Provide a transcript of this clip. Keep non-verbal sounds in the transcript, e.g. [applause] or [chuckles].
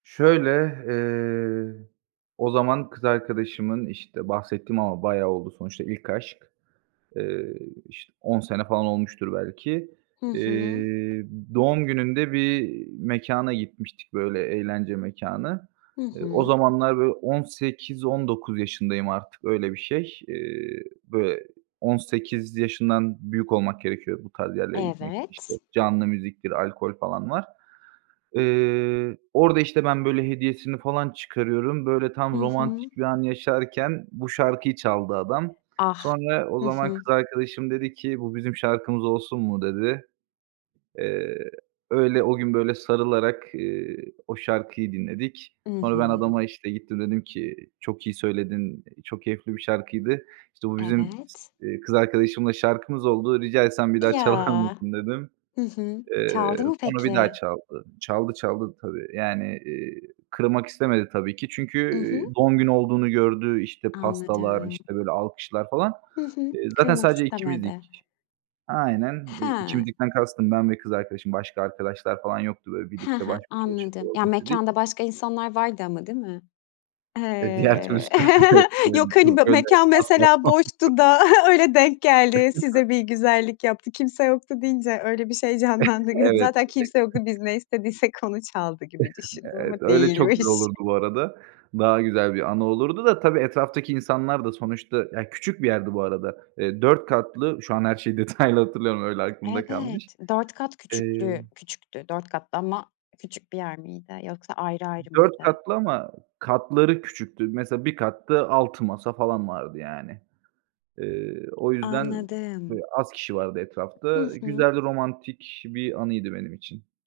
Şöyle, eee, o zaman kız arkadaşımın, işte, bahsettiğim ama bayağı oldu, sonuçta ilk aşk. Eee, işte, 10 sene falan olmuştur belki, Hı hı. eee, doğum gününde bir mekâna gitmiştik, böyle, eğlence mekânı. Hı Eee, o hı. zamanlar, böyle, 18-19 yaşındayım artık, öyle bir şey. Eee, böyle, 18 yaşından büyük olmak gerekiyor bu tarz yerlere gitmek için. İşte, Evet. canlı müziktir, alkol falan var. Eee, orada, işte, ben böyle hediyesini falan çıkarıyorum. Böyle, tam Hı hı. romantik bir an yaşarken bu şarkıyı çaldı adam. Ah. Sonra o Hı zaman hı. kız arkadaşım dedi ki, "Bu bizim şarkımız olsun mu?" dedi. Eee, öyle o gün, böyle, sarılarak, ııı, o şarkıyı dinledik. I Sonra ben hı. adama işte gittim, dedim ki, "Çok iyi söyledin, çok keyifli bir şarkıydı, işte bu bizim s Evet. eee, kız arkadaşımla şarkımız oldu, rica etsem bir daha çalar Ya. mısın?" dedim. Hı hı. Çaldı Eee, mı, sonra bir daha peki? çaldı. Çaldı, çaldı tabii. Yani, eee, kırmak istemedi tabii ki çünkü, I hı. eee, doğum günü olduğunu gördü. İşte, pastalar, Anladım. işte, böyle, alkışlar falan. Hı hı, Eee, zaten kırmak sadece istemedi. ikimizdik. Aynen, eee, Hıı. ikimizdikten kastım ben ve kız arkadaşım, başka arkadaşlar falan yoktu. Böyle, Hı birlikte hı, baş başa anladım. çıkalım Ya istedik. mekânda başka insanlar vardı ama değil mi? E, diğer He, türlüsü de. [chuckles] [chuckles] yok, hani, b mekân mesela [unintelligible] boştu da öyle denk geldi, size bir [unintelligible] güzellik yaptı, kimse yoktu deyince öyle bir şey [chuckles] canlandı gö Evet. Zaten kimse yoktu, biz ne istediysek onu çaldı gibi [chuckles] düşündüm ama Evet, öyle çok güzel değilmiş. olurdu bu arada. Daha güzel bir anı olurdu da, tabii, etraftaki insanlar da sonuçta, ya küçük bir yerdi bu arada. Eee, 4 katlı, şu an her şeyi detaylı hatırlayamıyorum, öyle aklımda kalmış. Evet, 4 kat Eee küçüklüğü küçüktü 4 katlı ama küçük bir yer miydi yoksa ayrı ayrı 4 mıydı? katlı ama katları küçüktü. Mesela, bir katta 6 masa falan vardı, yani. Eee, o yüzden böyle Anladım. az kişi vardı Hı etrafta. hı. Güzel, romantik bir anıydı benim için.